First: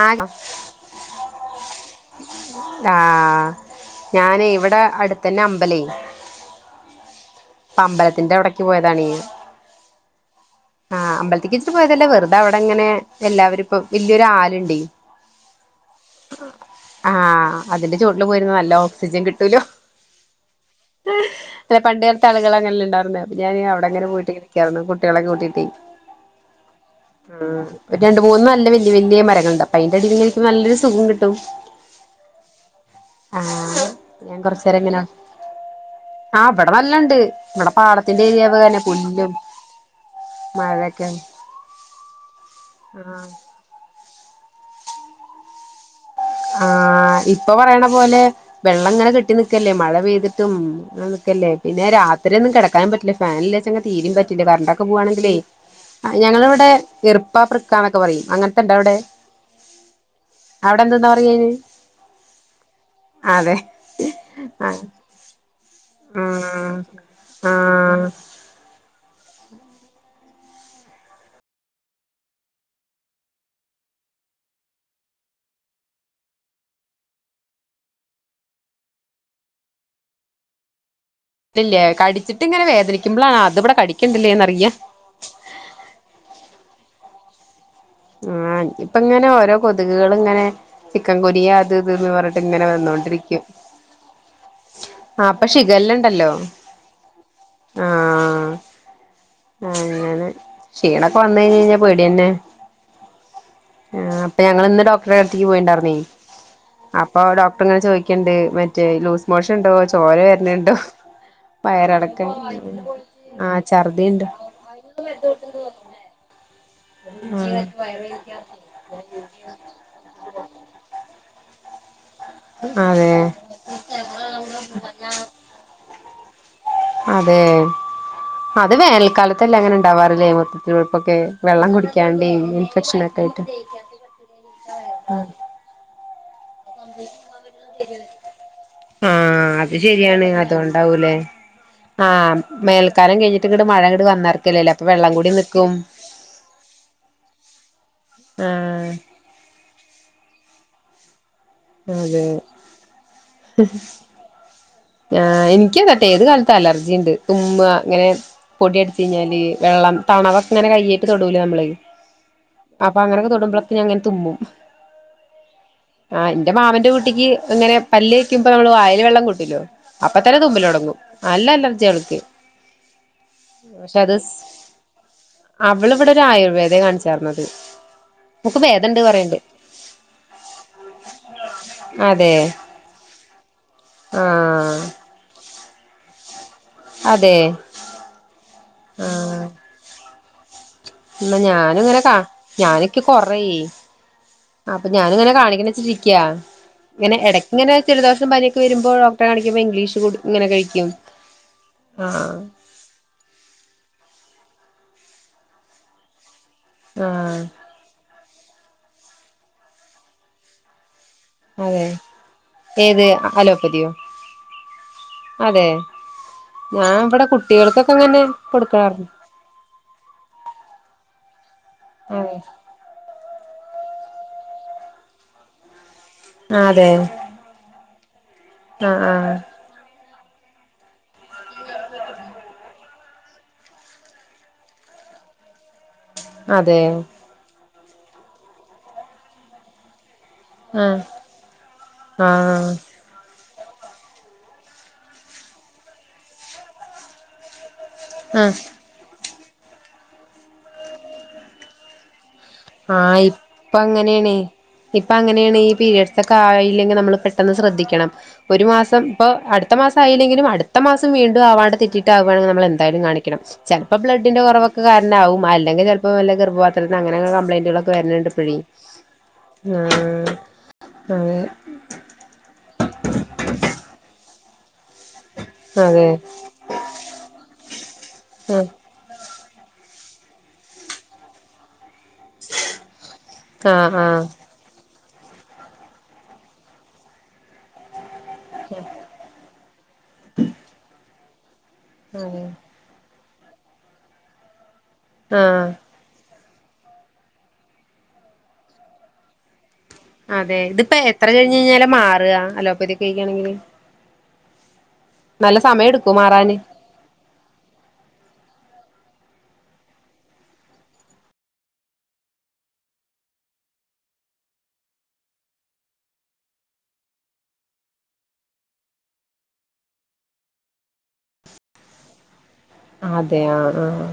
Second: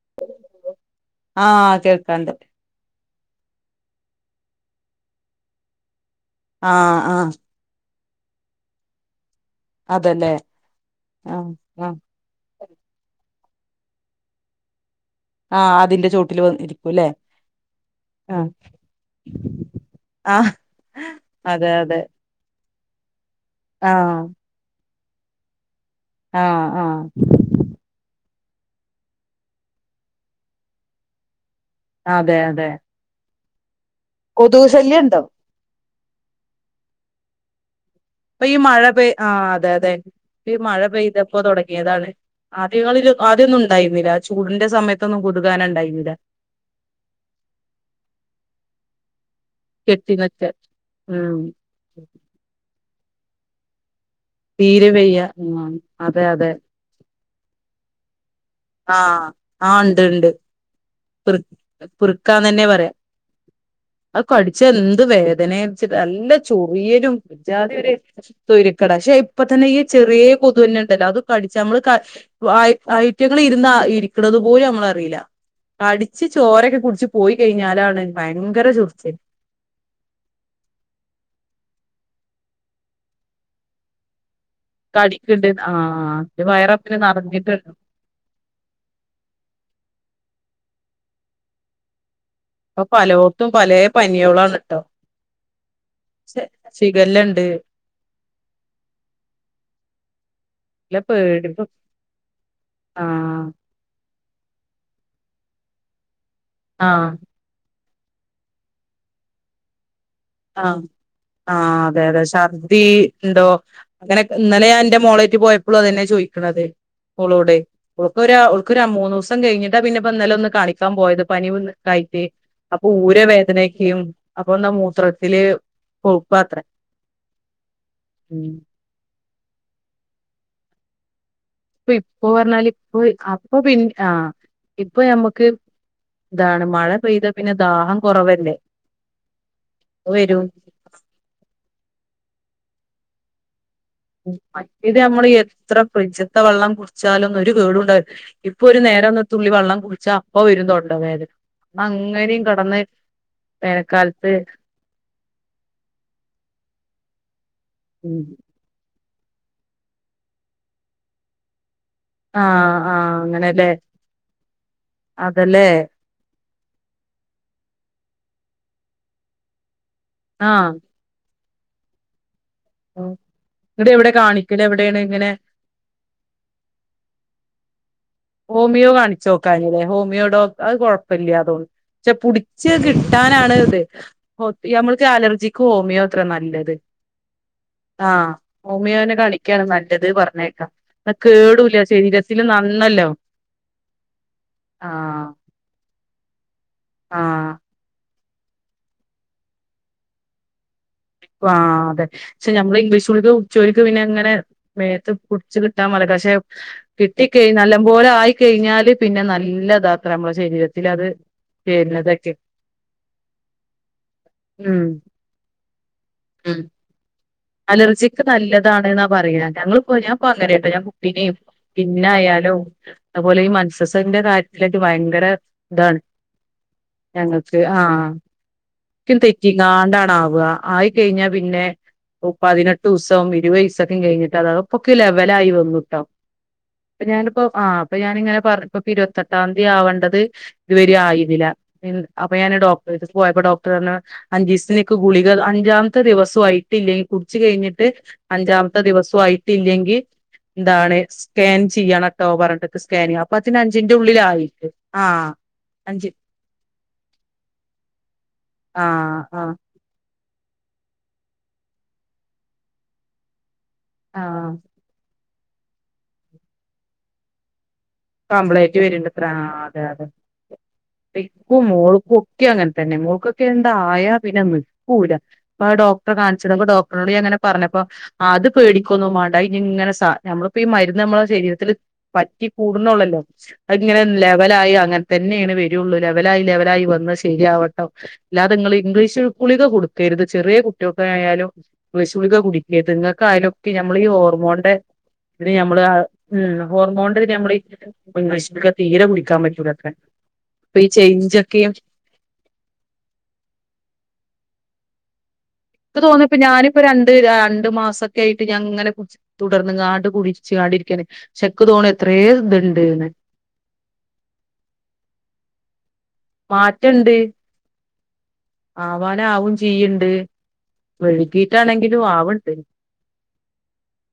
ആണോ? ആഹ് കേൾക്കാണ്ട് ആഹ് ഞാനെ ഇവിടെടുത്തന്നെ അമ്പലെ ആഹാ ആഹാ അപ്പമ്പലത്തിന്റവിടക്ക് പോയതാനേ അതല്ലേ ആ ആഹ് അമ്പലത്തേക്ക്ച്ച്ട്ട് ആഹ് പോയതല്ല വെറുതെ അവിടെങ്ങനെ എല്ലാവരുപ്പ വല്ല്യരാല്ണ്ടേ ആ അതിന്റെ ചോട്ടിൽ വന്നിരിക്കുല്ലെ ആഹ് അതിന്റെ ചോട്ടില് ആഹ് പോയിരുന്ന നല്ല ഓക്സിജൻ കിട്ടൂലോ ആഹ് അതെ അതെ ത്താളുകളങ്ങനെല്ലേണ്ടായിരുന്നേ അപ്പൊ ഞാൻ അവിടെങ്ങനെ ആഹ് പോയിട്ട് ഇരിക്കായിരുന്നു കുട്ടികളെക്കെ കൂട്ടിട്ടെ ആഹ് ആഹ് ഉം ഒരു രണ്ട് മൂന്നു നല്ല വല്ല്യ വല്ല്യ മരങ്ങള്ണ്ട് അപ്പയിന്റെ അടിയിലിങ്ങെരിക്കുമ്പോ നല്ലൊരു സുഖം കിട്ടും. അതെ അതെ ആ ഞാൻ കൊതുക് ശല്യം കൊറച്ചേരങ്ങനെ ഉണ്ടോ ആ ഇബടെ നല്ലണ്ട്. ഇബടെ പാടത്തിന്റേരിയാ ഇപ്പ ഈ മഴ പെയ് ആ അതെ അതെ ഇപ്പ ഈ മഴ മഴയൊക്കെയാണ് പെയ്തപ്പോ തുടങ്ങിയതാണ്. ആദ്യങ്ങളില് ആഹ് ആദ്യന്നും ഉണ്ടായിരുന്നില്ല ചൂടിന്റെ സമയത്തൊന്നും കൊതുകാന ണ്ടായിന്നില്ല. ആ ഇപ്പൊ പറയ്ണ പോലെ വെള്ളം ങ്ങനെ കെട്ടി ല്ലേ മഴ കെട്ടി നിക്ക പെയ്തിട്ടും ങ്ങനെ ഉം ന്ക്ക്‌ല്ലേ പിന്നെ രാത്രിയൊന്നും കെടക്കാനും പറ്റില്ല മഴല്ല്യാച്ചിങ്ങി തീരിം പറ്റില്ല കർണ്ടൊക്കെ തീരെ വയ്യ പോകാണെങ്കിലേയ് ഉം അതെ അതെ ഞങ്ങളവ്ടെ എറുപ്പപ്ര ക്കാണൊക്കെ പറയും അങ്ങൻ ആ ആ ണ്ട് ണ്ട് അവ്ടെന്ത്‌ന്നാ പ്ര് ക്കാന്ന് ന്നെ പറയാ അതെ അത് കടിച്ച ആഹ് എന്ത് വേധനേ നല്ല ആഹ് ചൊറിയലും ഒര്ജാതി ഒര് ആഹ് തൊയ്രക്കേട പക്ഷെ ഇപ്പ തന്നെ ഈ ചെറിയ കൊതുന്നെ ണ്ടല്ലോ അത് കടിച്ച അമ്മ്ള് ക വായ് ഐറ്റങ്ങള് ഇര്ന്ന ഇരിക്കണത് പോലു ഞമ്മളറീല കടിച്ച് ചോരക്കെ കുട്ച്ച് പോയി കഴിഞ്ഞാലാണ് ഭയങ്കര ചൊർച്ചില് ത് ല്ലേ കടിച്ചിട്ട് ങ്ങനെ വേധനിക്ക്മ്പ്ളാ ആ അത് ഇവിടെ കടിക്ക്‌ണ്ട്ല്ലേന്ന്റിയ കടിക്ക്‌ണ്ട്ന്ന് ആ ത് വയറപ്പനെ നറഞ്ഞിട്ട്ണ്ടാവും ആ ഞ്ഞിപ്പ ങ്ങനെ ഓരോ കൊത്ക്കള്ങ്ങനെ ചിക്കൻ കൊനിയ അത് ത് ന്ന് പർ ഇപ്പൊ പലോർത്തും പലേ പനിയളാണ്ട്ട്ടോ ആ പ്പ ഷിഖല്ലണ്ടല്ലോ ശിഖല്ലണ്ട് ആ ആ അങ്ങനെ നല്ല ക്ഷീണൊക്കെ പേടി വന്നയ്ഞ്ഞ പേടിന്നെ. ആഹ് ആ അപ്പൊ ഞങ്ങള്ന്ന് ഡോക്ടറെ അടുത്തേക്ക് പോയിണ്ടാരുന്നേയ് ആഹ് അപ്പൊ ഡോക്ടർ ങ്ങനെ ചോയ് ക്ക്‌ണ്ട് മറ്റേ ലൂസ് മോഷൻ ണ്ടോ ചോര [unintelligible] ആ ആ അതെ അതെ വയറിളക്കം ശർദ്ധി ഇണ്ടോ ആഹ് ഛർദിണ്ട് അങ്ങനെക്കെ ഇന്നലെ ഞാൻ ന്റെ മോളേയ്റ്റ് പോയപ്പളും അതെന്നെ ചോയ്ക്ക്‌ണത് മളോടെയ് ഓൾക്കോരോ ഓൾക്കൊരാ മൂന്നൂസം കഴ്ഞ്ട്ടാ പിന്നെ പ്പ ന്നെലൊന്ന് കാണി ക്കാൻ പോയത് പനി വന്ന്ക്കായ്റ്റേയ് അപ്പൊ അതെ ഊര വേധനയ്ക്കയും അപ്പൊന്ന മൂത്രട് അതെ ഉം. അപ് അത് വേനൽക്കാലത്തല്ലേ അങ്ങനെ ണ്ടാവാറില്ലേ മൂത്രത്തിൽ പഴ്പ്പൊക്കെ ഇപ്പൊ ഇപ്പൊ പറഞ്ഞാല് ഇപ്പൊ അപ്പൊ പിന്നെ ആ ഇപ്പൊ ഞമ്മുക്ക് താണ് മഴ പെയ്താ പിന്നെ ദാഹം കുറവല്ലേ? ആ അത് ശരിയാണ് അതുകൊണ്ട് ണ്ടാവും ലേ ആ മേൽക്കാലം കഴ്ഞ്ഞിട്ട് ങ്ങ്ട് മഴ വന്നാർക്കല്ലേല്ലേ അപ്പൊ മറ്റേത് വെള്ളം നമ്മള് കൂടി നിക്കും എത്ര ഫ്രിഡ്ജത്തെ വെള്ളം കുട്ച്ചാലും ഒരു കേടുണ്ടാ ഇപ്പൊ ഒരു ആഹ് നേരം ഒന്ന് തുള്ളി വെള്ളം കുട്ച്ച അപ്പ വരും തൊണ്ട വേധന. അതെ അങ്ങനീം കെടന്ന് വേനക്കാൽത്ത്. ആ ഇൻക്ക് തട്ടേ ഏത് കാലത്ത് അലർജി ണ്ട് തുമ്മ ങ്ങനെ പൊടിയട്ച്ച് കഴിഞ്ഞാല് വെള്ളം തണവക്ക ഇങ്ങനെ കയ്യയിട്ട് തൊടൂലേ നമ്മള് ആഹ് അപ്പ ആഹ് അങ്ങനെക്കെ അങ്ങനെല്ലേ തൊടുമ്പളൊക്കെ ഞാങ്ങനെ തുമ്പും. അതല്ലേ ആ ന്റെ മാവന്റെ കുട്ടിക്ക് ഇങ്ങനെ പല്ലേക്കുമ്പ നമ്മള് വായേല് വെള്ളം കൂട്ടില്ലോ അപ്പത്തന്നെ തുമ്പൽ ആഹ് തൊടങ്ങും നല്ല അലർജിവൾക്ക്. ആ ന്ന്ട്ട് എവ്ടെ കാണിക്കലവ്ടേണ്ങ്ങനെ അവള് വ്ടെ ഒരു ആയുർവേദെ കാൺച്ചാര്ന്നത് ഹോമിയോ കാണിച്ചോക്കായ്ന്നീലേ ഹോമിയോ ഡോ അത് കൊഴപ്പല്ല്യാ തോൺണ് പക്ഷെ അതെ പുടിച്ച് കിട്ടാനാണ് ത് ആഹ് നമ്മൾക്ക് അലർജി ക്ക്‌ ഹോമിയോ ത്രേ നല്ലത് അതെ ആ ഹോമിയോനെ കാണി ആഹ് ഒക്കെയാണ് നല്ലത് പറഞ്ഞ കേക്കാ എന്ന എന്നാ കേടൂല ഞാനിങ്ങനെ കാ ശരീരത്തിന് ഞാനിക്ക് നന്നല്ലെ അപ്പൊ ഞാനിങ്ങനെ കാണണ വെച്ചിിരിക്കയാ ഇങ്ങനെ ഇടക്ക ആഹ് ഇങ്ങനെ [unintelligible] [unintelligible] ഇംഗ്ലീഷ് കുടി ഇങ്ങനെ കഴിക്കും ആ അതെ ആഹ് പക്ഷെ നഞമ്മള് ഇംഗ്ലീഷ് ഗുളി ചുക്ക് പിന്നെ എങ്ങനെ മേത്ത് കുടിച്ചച്ച് കിട്ടാൻ മതി പക്ഷെ കിട്ടി ആഹ് കഴിഞ്ഞ നല്ല പോലെ ആയിക്കഴിഞ്ഞാല് പിന്നെ നല്ലത അത്ര നമ്മളെ ശരീരത്തിൽ അത് അതെ വരുന്നതൊക്കെ ഏത് അലോപ്പതിയോ ഉം അതെ ഉം ഞാന ഇവിടെ കുട്ട അലർജിക്ക് നല്ലതാണെന്നാ പറയ ഞങ്ങള്ൾ പോയി ഞാൻപ്പോ അങ്ങനെയ കേട്ടോ ഞാൻ കുട്ടീനേും പോ പിന്നെ ആയാലും അതുപോലെ ഈ മെൻസസിന്റെ കാര്യത്തിലായിട്ട് ഭയങ്കര ഇതാണ് അതെ അതെ ഞങ്ങൾക്ക് ആഹ് ആഹ് ആഹ് പ്പംതെറ്റി നാണ്ടാണ ആാവ ആയി കഴിഞ്ഞാൽ പിന്നെ പതിനെട്ട് ദിവസം ഇരുവയസ്സൊക്കെ കഴിഞ്ഞിട്ട് അതക്കെപ്പം ലെവലായി വന്നിട്ടോ അതെ പ്പ ഞാനിപ്പോ ആ അപ്പൊ ഞാാനിങ്ങനെ പറഞ്ഞ ഇപ്പ ഇരുപത്തെട്ടാം തി ആവണ്ടത് ഇതുവര ആഹ് ആയിരുന്നില്ല അപ്പൊ ഞാൻ ആഹ് ഡോക്ടറട്ത്ത് പോയപ്പോ ഡോക്ടർ അഞ്ചിസ്തി നെക്ക് ഗുളിക അഞ്ചാമത്തെ ദിവസു ആയിട്ടില്ലെങ്കി കുടിച്ച് കഴിഞ്ഞിട്ട് ആഹ് അഞ്ചാമത്തെ ദിവസു ആയി ട്ടില്ലെങ്കിൽ എന്താണ് സ്കാൻ ചെയ്യണം ആഹ് ഇപ്പൊ അങ്ങനേണ് ഉള്ളിലായിട്ട് ആ ഇപ്പ അങ്ങണേണ് ഈ അഞ്ച് പീരയഡ്സ് ഒക്കെ ആയില്ലെങ്കിൽ നമ്മള് പെ [unintelligible] ശ്രദ്ധിക്കണം ഒരു ആ മാസം ഇപ്പൊ ആ അടു ഒരു മാസം ആയില്ലെങ്കിലും അടുത്ത മാസം വീണ്ടും അവാർഡ തെറ്റിട്ടാവുകയാണെങ്കിൽ നമ്മെന്തായാലും കാണിക്കണം ചിലപ്പോ ആ ബ്ലഡിന്റെ കുറവൊക്കെ കാരണാവും അല്ലെങ്ക ചിലപ്പോ വല്ല ഗർഭപാത്രത്തി അങ്ങന കപ്ലയിൻ്റുകളൊ കംപ്ലൈന്റ്റ് വരണ്ടത്ര അതെ അതെ ആഹ് പിക്കും മോൾക്കും ഒക്കെ അങ്ങനെ തന്നെ മോൾക്കൊക്കെ ണ്ടായ പിന്നെ നക്കൂലപ്പ ആ അതെ അതെ ഡോക്ടർ കാ ചിലപ്പം ഡോടറിനോട് ഞാൻ അങ്ങനെ പറഞ്ഞപ്പൊ അത് പേടിക്കൊന്നും വേണ്ട ഇനി ഇങ്ങനെ സാ നമ്മളപ്പോ ഈ മരുന്ന് നമ്മെളെ ശരീരത്തിത്തില് പറ്റി കൂടുന്നുള്ളല്ലോ അങ്ങനെ ആഹ് ഒരു ആഹ് ലെപെ ലായി അങ്ങനെ തന്നെയാണ് വരുുള്ളൂ ലെവലായി ലെവലായി വന്ന് ശരിയാവട്ടെ ഇല്ലാതെ നിങ്ങള്ൾ ഇംഗ്ലീഷ് ഗുളിക കൊടുക്കരുത് ചെറിയ കുട്ടികൾക്കെ ആയാലും ഇംഗ്ലീഷ് ഗളിക ആഹ് അതെ കുടിക്ക എതങ്ങൾക്കായാലൊക്കെ നമ്മൾ ഈ ഹോർമോണന്റെ ഇതി ആഹ് നമ്മള് ഹോർമോണന്റെ നമ്മള് ഈ ഇംഗ്ലീഷ് ഗുളിക തീരെ കുടിക്കാൻ പറ്റൂലത്രെ അതെ ഇതിപ്പോ എത്ര കഴിഞ്ഞ് കഴിഞ്ഞാല മാറുക അലോപ്പതിെ കഴിക്കുകയാണെങ്കില് നല്ല സമയം ഇപ്പ എടുക്കുവോ തോന്നിപ്പോ മാറാന് ഞാനിപ്പോ രണ്ട് രണ്ട് മാസൊക്കൊയിട്ട് ഞാൻ ഇങ്ങനെ തുടർന്ന് ങ്ങാണ്ട്ട് കൂടിച്ച് ങ്ങാണ് ഇരിക്കണ് ശെക്ക് തോണ എത്രയ ഇതുണ്ട്െ മാറ്റംണ്ട് ആവാന ആവും ചെയ്യണ്ട് വെഴുുകീട്ടാണെങ്കിലും ആവണ്ട് അതെ ആ ആഹ്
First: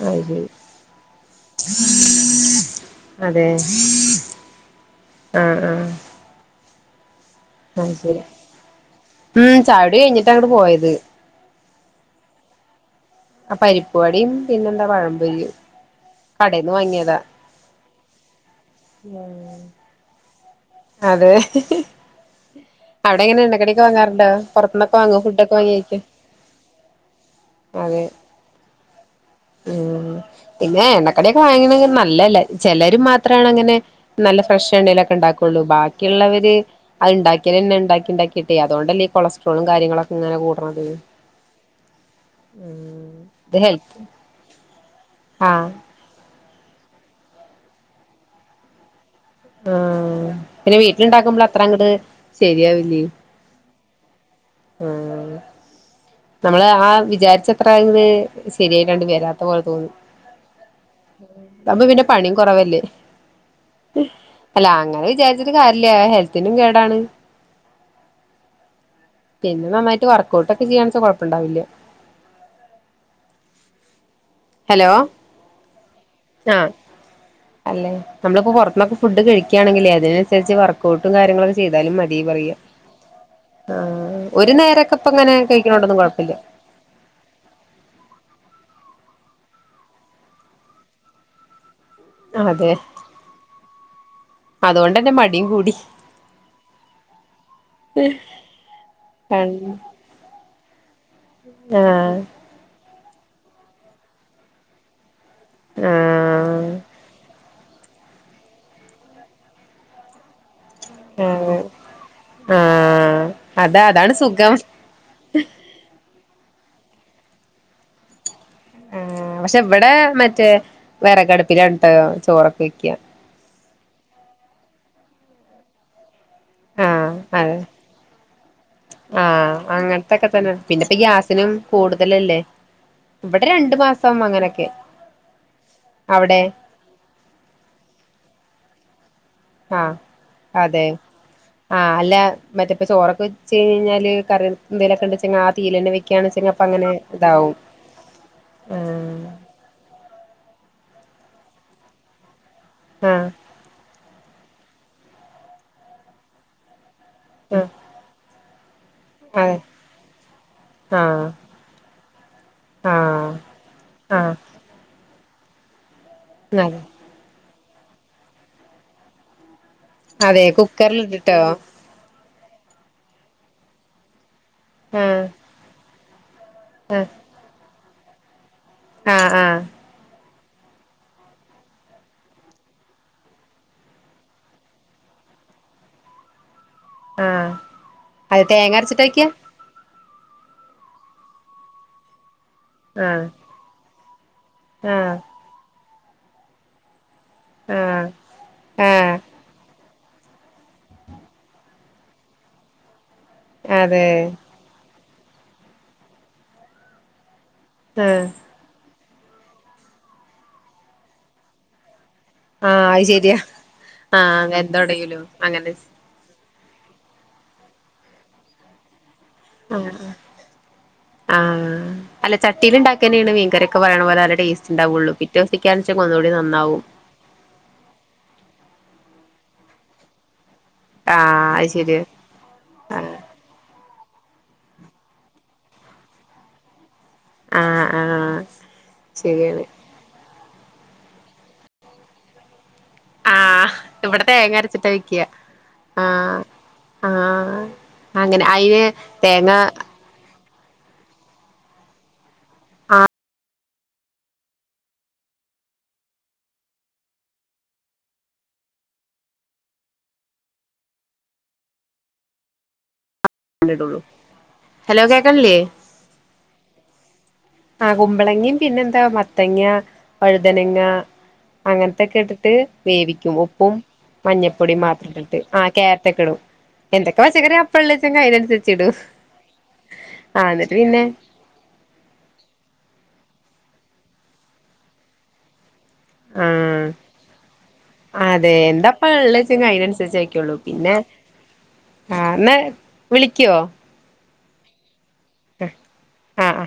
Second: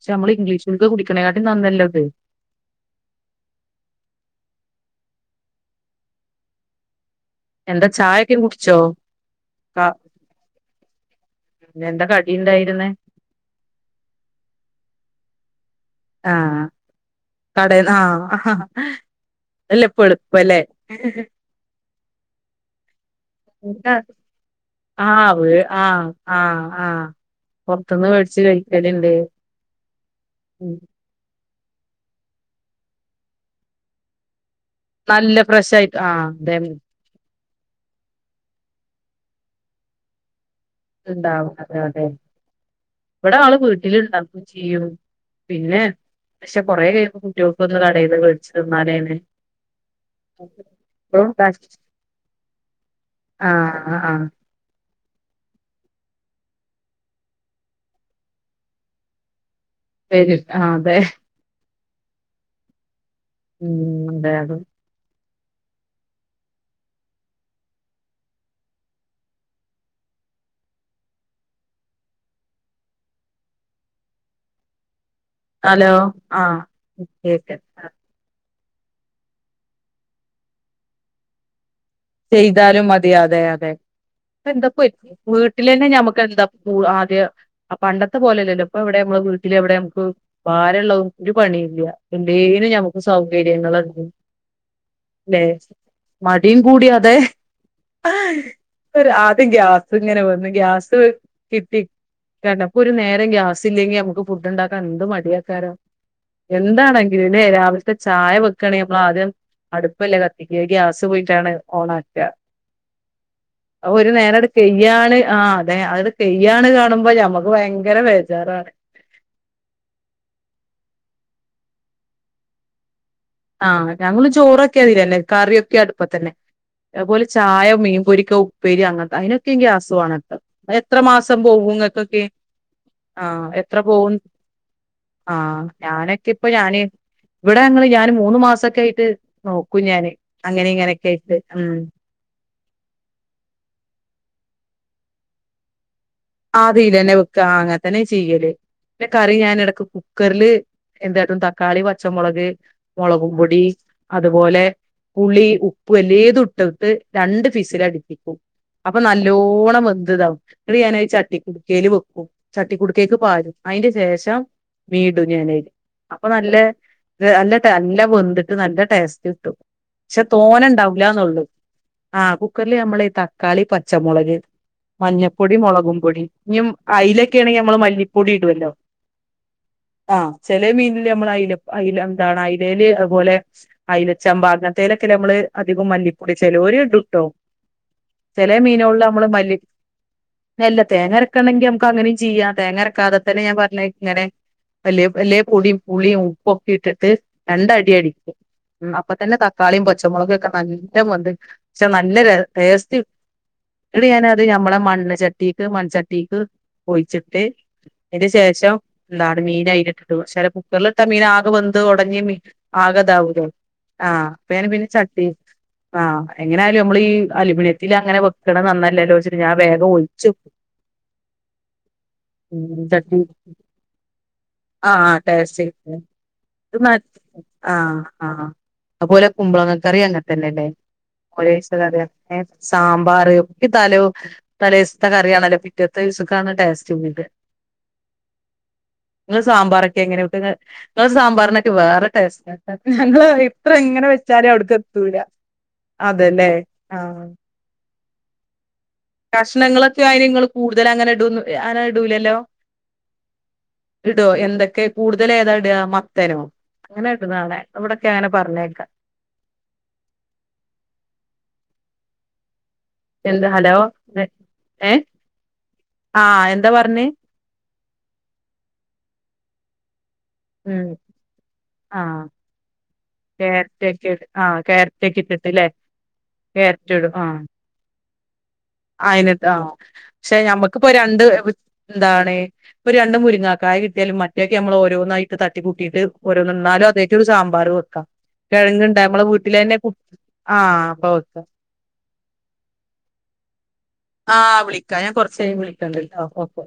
പക്ഷെ അത് നമ്മള് ശരി ഇംഗ്ലീഷ് ഗുളിക കുടിക്കണക്കാട്ട് ലും നന്നല്ലെത് അതെ ആ ആ എന്റെ ശരി ചായക്കെും കുടിച്ചോ ഉം കാ ചായുടി കഴിഞ്ഞിട്ടാ അങ്ങട് പോയത് പിന്ന എന്താ കടിയുണ്ടായിരുന്നേ ആ പരിപ്പുവടിം പിന്നെന്താ പഴംപൊരിയും ആഹ കടേന്ന് വാങ്ങിയതാ കട ആ അല്ലപ്പ എളുപ്പല്ലേ അതെ അവടെങ്ങനെ എണ്ണക്കടിയൊക്കെ വാങ്ങാറുണ്ടോ പൊറത്തൂന്നൊക്കെ വാങ്ങോ ആഹ് ഫുഡ് വ് ഒക്കെ വാങ്ങി കയ്ക്കോ പൊറത്തുന്ന് മേടിച്ച് കഴിക്കലിണ്ട് ഉം പിന്നെ എണ്ണക്കടിയൊക്കെ വാങ്ങിക്കണെങ്കി നല്ലല്ല ചെലരു മാത്രാണങ്ങനെ നല്ല ഫ്രഷ് എണ്ണേലൊക്കെ നല്ല ഇണ്ടാക്കൊള്ളൂ ഫ്രഷായിട്ട് ആഹ് ബാക്കിയുള്ളവര് അതെ അയ്ണ്ടാക്കിയാലന്നെ ഇണ്ടാക്കി ഇണ്ടാക്കിട്ടെ അതുകൊണ്ടല്ലേ ഈ കൊളസ്ട്രോളും കാര്യങ്ങളൊക്കെ ഇങ്ങനെ കൂടണത് ഇണ്ടാവും അതെ അതെ ഉം ഇവടെ ആള് ഇത് ഹെൽത്ത് വീട്ടിലിണ്ടാവും ചെയ്യും ആഹ് പിന്നെ പക്ഷെ കൊറേ കഴിയുമ്പോ കുട്ടിയോക്കും അത് കടേന്ന് വേടിച്ച് തിന്നാലേ നെ ആഹ് പിന്നെ വീട്ടിലിണ്ടാക്കുമ്പോളത്രയങ്ങട് ശെരിയാവില്ലേ ആഹ് ആഹ്ആഹ് ഉം നമ്മള് ആഹ് വിചാരിച്ചത്ര ഇത് ശരിയായിട്ടാണ്ട് വരാത്ത പോലെ തോന്നി വെരും ആഹ് അതെ അപ്പൊ പിന്നെ പണിയും കൊറവല്ലേ ഉം അതെ അതെ അല്ല അങ്ങനെ വിചാരിച്ചി ട്ട് കാര്യല്ലാ ഹെൽത്തിനും കേടാണ് പിന്നെ നന്നായിട്ട് വർക്ക്ഔട്ട് ഒക്കെ ചെയ്യാണ്ച്ചാ കൊഴപ്പൊണ്ടാവില്ല ഹലോ ഹലോ ആഹ് കേക്ക അല്ലേ നമ്മളിപ്പോ പൊറത്ത്ന്നൊക്കെ ഫുഡ് കഴിക്കയാണെങ്കിലേ അതിനനുസരിച്ച് വർകൗട്ടും കാര്യങ്ങളൊക്കെ ചെയ്താലും മതി പറയാ ചെയ്താലും മതിയാതെ അതെ ആഹ് ഒരു എന്താ നേരൊക്കെ ഇപ്പ ഇങ്ങനെ വീട്ടിലന്നെ കഴിക്കണോണ്ടൊന്നും ഞമ്മക്ക് കൊഴപ്പല്ല എന്താ പൂൾ ആദ്യ ആഹ് പണ്ടത്തെ പോലല്ലല്ലോ ഇപ്പ ഇവടെ അമ്മള് വീട്ടില് എവടെ നമക്ക് ഭാരൊളള ഒരു പണിയുല്ല്യാ ഡെയിലി അതെ ഞമ്മക്ക് സൗകര്യങ്ങളുണ്ട് സൗകര്യങ്ങളൊണ്ട് അതുകൊണ്ടന്നെ ല്ലേ മടിയും കൂടി മടിയും കൂടിയാ ഏഹ് ഒരാദ്യം ഗ്യാസിങ്ങനെ വന്ന് ഗ്യാസ്സ് വി- കിട്ടി ആഹ് ചെലപ്പോരു നേരം ഗ്യാസ് ഇല്ലെങ്കി നമ്മുക്ക് ഫുഡ് ഉണ്ടാക്കാൻ എന്ത് മടിയ ക്കാരം ആഹ് എന്താണെങ്കിലും ലേ രാവിലത്തെ ചായ വെക്കണെ നമ്മളാദ്യം അടുപ്പല്ലേ ക ഇക്ക് ഗ്യാസ് പോയിട്ടാണ് ഓണാക്കാ ആഹ് അതാ അപ്പൊ ഒരു അതാണ് നേരം സുഖം എടുക്കെ തെയ്യാണ് ആഹ് അതെ അത് തെയ്യാണ് കാണുമ്പോ ഞമ്മക്ക് പയങ്കര ബേജാറാണ് ഉം ഉം പക്ഷെ ഇവടെ മറ്റേ വെറകടുപ്പിലാണ് ട്ടാ ചോറൊക്കെ വയ്ക്കാ ആഹ് ഞങ്ങള് ചോറൊക്കെ അതിലല്ലെ കറിയൊക്കെ അടുപ്പത്തന്നെ ആഹ് അതുപോലെ അതെ ചായോ മീൻ പൊരിക്കോ ഉപ്പേരി അങ്ങനത്തെ അയിനൊക്കെ ആഹ് ഗ്യാസ് അങ്ങനത്തൊക്കെ വേണട്ടോ തന്നെ പിന്നെപ്പ എത്ര മാസം ഗ്യാസിനും പോകുംങ്ങക്കൊക്കേ കൂടുതലല്ലേ ഇവിടെ ആഹ് രണ്ടു എത്ര മാസം അങ്ങനൊക്കെ പോകുംആഹ് ഞാനൊക്കെ അവിടെ ഇപ്പൊ ഞാന് ഇവടെ അങ്ങള് ഞാന് മൂന്ന് മാസൊക്കെ ആയിട്ട് നോക്കും ആഹ് ഞാന് അങ്ങനെ ഇങ്ങനെയൊക്കെ ആയിട്ട് ഉം മറ്റെപ്പ ചോറൊക്കെവെച്ച് കഴിഞ്ഞഴിഞ്ഞാല് കറി എന്തേലൊക്കെണ്ടച്ചാല് ആ തീയിലന്നെ വെയ് ആതീലന്നെ വെക്കാ അങ്ങനെത്തന്നെ ചെയ്യല് പിന്നെ ആഹ് കറി ഞാൻ എടക്ക് കുക്കറില് എന്ത്കാട്ടും തക്കാളി പച്ചമൊളക് മൊളകു ആഹ് പൊടി അതുപോലെ പുളി ഉപ്പ് അല്ലേതു ഇട്ടട്ട് രണ്ട് ആഹ് വിസിലടിപ്പിക്കും അപ്പൊ അതെ നല്ലോണം വെന്തിതാവും ന്നിട്ട് ഞാനത് ആഹ് ചട്ടി കുടുക്കേല് വെക്കും ചട്ടി കുടുക്കേക്ക് ആഹ് പാരും അയിന്റെ ആഹ് ശേഷം വീണ്ടും ഞാനെ- അപ്പൊ നല്ലേ അതെ ഇത് നല്ല ട്ടേ നല്ല വെന്തിട്ട് നല്ല ടേസ്റ്റ് കിട്ടും പക്ഷെ അതെ കുക്കറിലിട്ടിട്ടോ തോനെണ്ടാവൂലാന്നൊള്ളു ആഹ് കുക്കറില് നമ്മളേ തക്കാളി പച്ച മൊളക് ആഹ് മഞ്ഞപ്പൊടി മുളകും പൊടി ഇനിം ആഹ് അയ്ലൊക്കെ ആണെങ്കി അമ്മള് മല്ലിപ്പൊടി ഇടുവല്ലോ ആഹ് ആഹ് ആഹ ചെല മീനില് അമ്മൾ അയ്ലാ അയ്ല എന്താണ് അയ്‌ല്ലേല് അതുപോലെ അലച്ചാമ്പ് അന്നത്തേലൊക്കെലമ്മള് അധികോം മല്ലിപ്പൊടി ചെലോരിട്ടൂ ട്ടോ ആഹ് അത് ചെല തേങ്ങ അരച്ചിട്ടാ മീനോളില് വെക്ക അമ്മള് മല്ലി- ഇല്ല തേങ്ങ അറക്കാണെങ്കി അമുക്ക് അങ്ങനെയും ചെയ്യാം തേങ്ങ അരക്കാതെ ആഹ് തന്നെ ഞാൻ പറഞ്ഞേ ഇങ്ങനെ ആഹ് വല്ല്യാ- പൊടിയും പുളിയും ഉപ്പൊക്കെ ഇട്ടട്ട് രണ്ടടി ആഹ് അടിക്കും അപ്പൊ ആഹ് തന്നെ ത- തക്കാളീം പച്ചമുളകൊക്കെ നല്ലം വെന്ത് ട്ട് നല്ല ടേസ്റ്റ് അതെ ന്നട്ട് ഞാനത് ഞമ്മളെ മൺ ചട്ടീക്ക് മൺച്ചട്ടിക്ക് ഒഴിച്ചിട്ട് ആഹ് അതിന്റെ ശേഷം ന്താണ് മീനു ഐലിട്ടു കുക്കർലിട്ടാ മീനാകെ വെന്ത് ഒടഞ് ആഹ് അത് ശരിയാ ആകെതാവൂലെ ആഹ് അപ്പം പിന്നെ ഞാന് വെന്തൊടയൂലോ ചട്ടി അങ്ങനെ ആ എങ്ങനെയാലും നമ്മളീ അലുമിനിയത്തിൽ അങ്ങനെ വക്ക് ണത് നന്നലല്ലോ ച്ചിട്ട് ഞാൻ വേഗം ഒ ച്ചു ആഹ് അല്ല ചട്ടീല്ണ്ടാക്യാലേന് മീൻ കറിയൊക്കെ നല്ല ടെസ്റ്റ്ണ്ടാവൊള്ളൂ ആഹ് ടേസ്റ്റ് പിറ്റേസ്ത്ത്കാലേണ്ഒന്നൂടെ നന്നാവും ആഹ് ആഹ് അതേപോലെ കുബ്ലങ്ങ കറി അങ്ങനത്തന്നെല്ലേ ആഹ് അത് ശരിയാ ആഹ് സാമ്പാറൊക്കെ തലോ തലേസ് സത്തെ കറിയാണല്ലൊ പിറ്റത്ത ദിവസ് ത്ത്ക്കാണ് ടേസ്റ്റ് കൂട ആഹ് ആഹ് നിങ്ങ ശരിയാണ് സാമ്പാറൊക്കെ എങ്ങനെയെൊക്കെ ങ്ങളെ സാമ്പാറ്നൊക്കെ വേറെ ടേസ്റ്റാ ഞങ്ങള് എത്ര ആഹ് എങ്ങനെ ഇവിടെ വെച്ചാലും തേങ്ങ അരച്ചിട്ടാ ഔട്ക്കെത്തൂല വെക്ക്യ ആഹ് അതെല്ലേ ആഹ് അങ്ങനെ അയിന് തേങ്ങ കഷ്ണങ്ങളൊക്കെഅയിന് ങ്ങള് കൂടുതൽ അങ്ങനെ അങ്ങനെ ഇടൂലല്ലോ ഇടോ എന്തൊക്കെ കൂടുതലേതാ ങ്ങനെട്ണാണ ഇവിടെക്കങ്ങനെ പറഞ്ഞേക്ക എന്താ ആഹ് ഹലോ ഇടുള്ളൂ ഏഹ് ഹലോ കേക്കണില്ലേ അഎന്താ പറഞ്ഞേ ആഹ്കുമ്പളങ്ങിം പിന്നെന്താ മത്തങ്ങ വഴുതനങ്ങ ഉം അങ്ങനത്തൊക്കെ ആഹ് ഇട്ടിട്ട് വേവിക്കും ഉപ്പും ക്യാരറ്റ് ഒക്കെ ഇട് മഞ്ഞപ്പൊടിയും മാത്രട്ടിട്ട് കാരറ്റൊക്കെടും കേരറ്റിടും ആഹ് [unintelligible] അയിനെന്താ ആഹ്പക്ഷെ ആഹ് എന്നിട്ട് ഞമ്മക്കിപ്പൊ പിന്നെ രണ്ട് എന്താണ് പ്പൊ രണ്ട്മുരിങ്ങാക്കായി കിട്ട്യാലുംമറ്റൊക്കെ നമ്മള് ഓരോന്നായിട്ട് തട്ടി കൂട്ടിട്ട് ഓരോന്ന് ന്നാലു ആഹ് ആദ്യായിട്ട് സാമ്പാറ് വെക്കാ അതെ കെഴങ്ങ്ണ്ട് എന്താപ്പ ഞമ്മളെ ഉള്ളേച്ചെങ്കി വീട്ടിലെന്നെ അതിനനുസരിച്ച് വെക്കുള്ളൂ ആ പിന്നെ അപ്പ വെക്കാ ആഹ് ന്നാ വിളിക്കോ ആഹ് വിളിക്ക ഞാന് കൊറച്ച് കഴിഞ്ഞിട്ട് വിളിക്കണ്ട്ട്ടൊ ആഹ് ആഹ് ഓകെ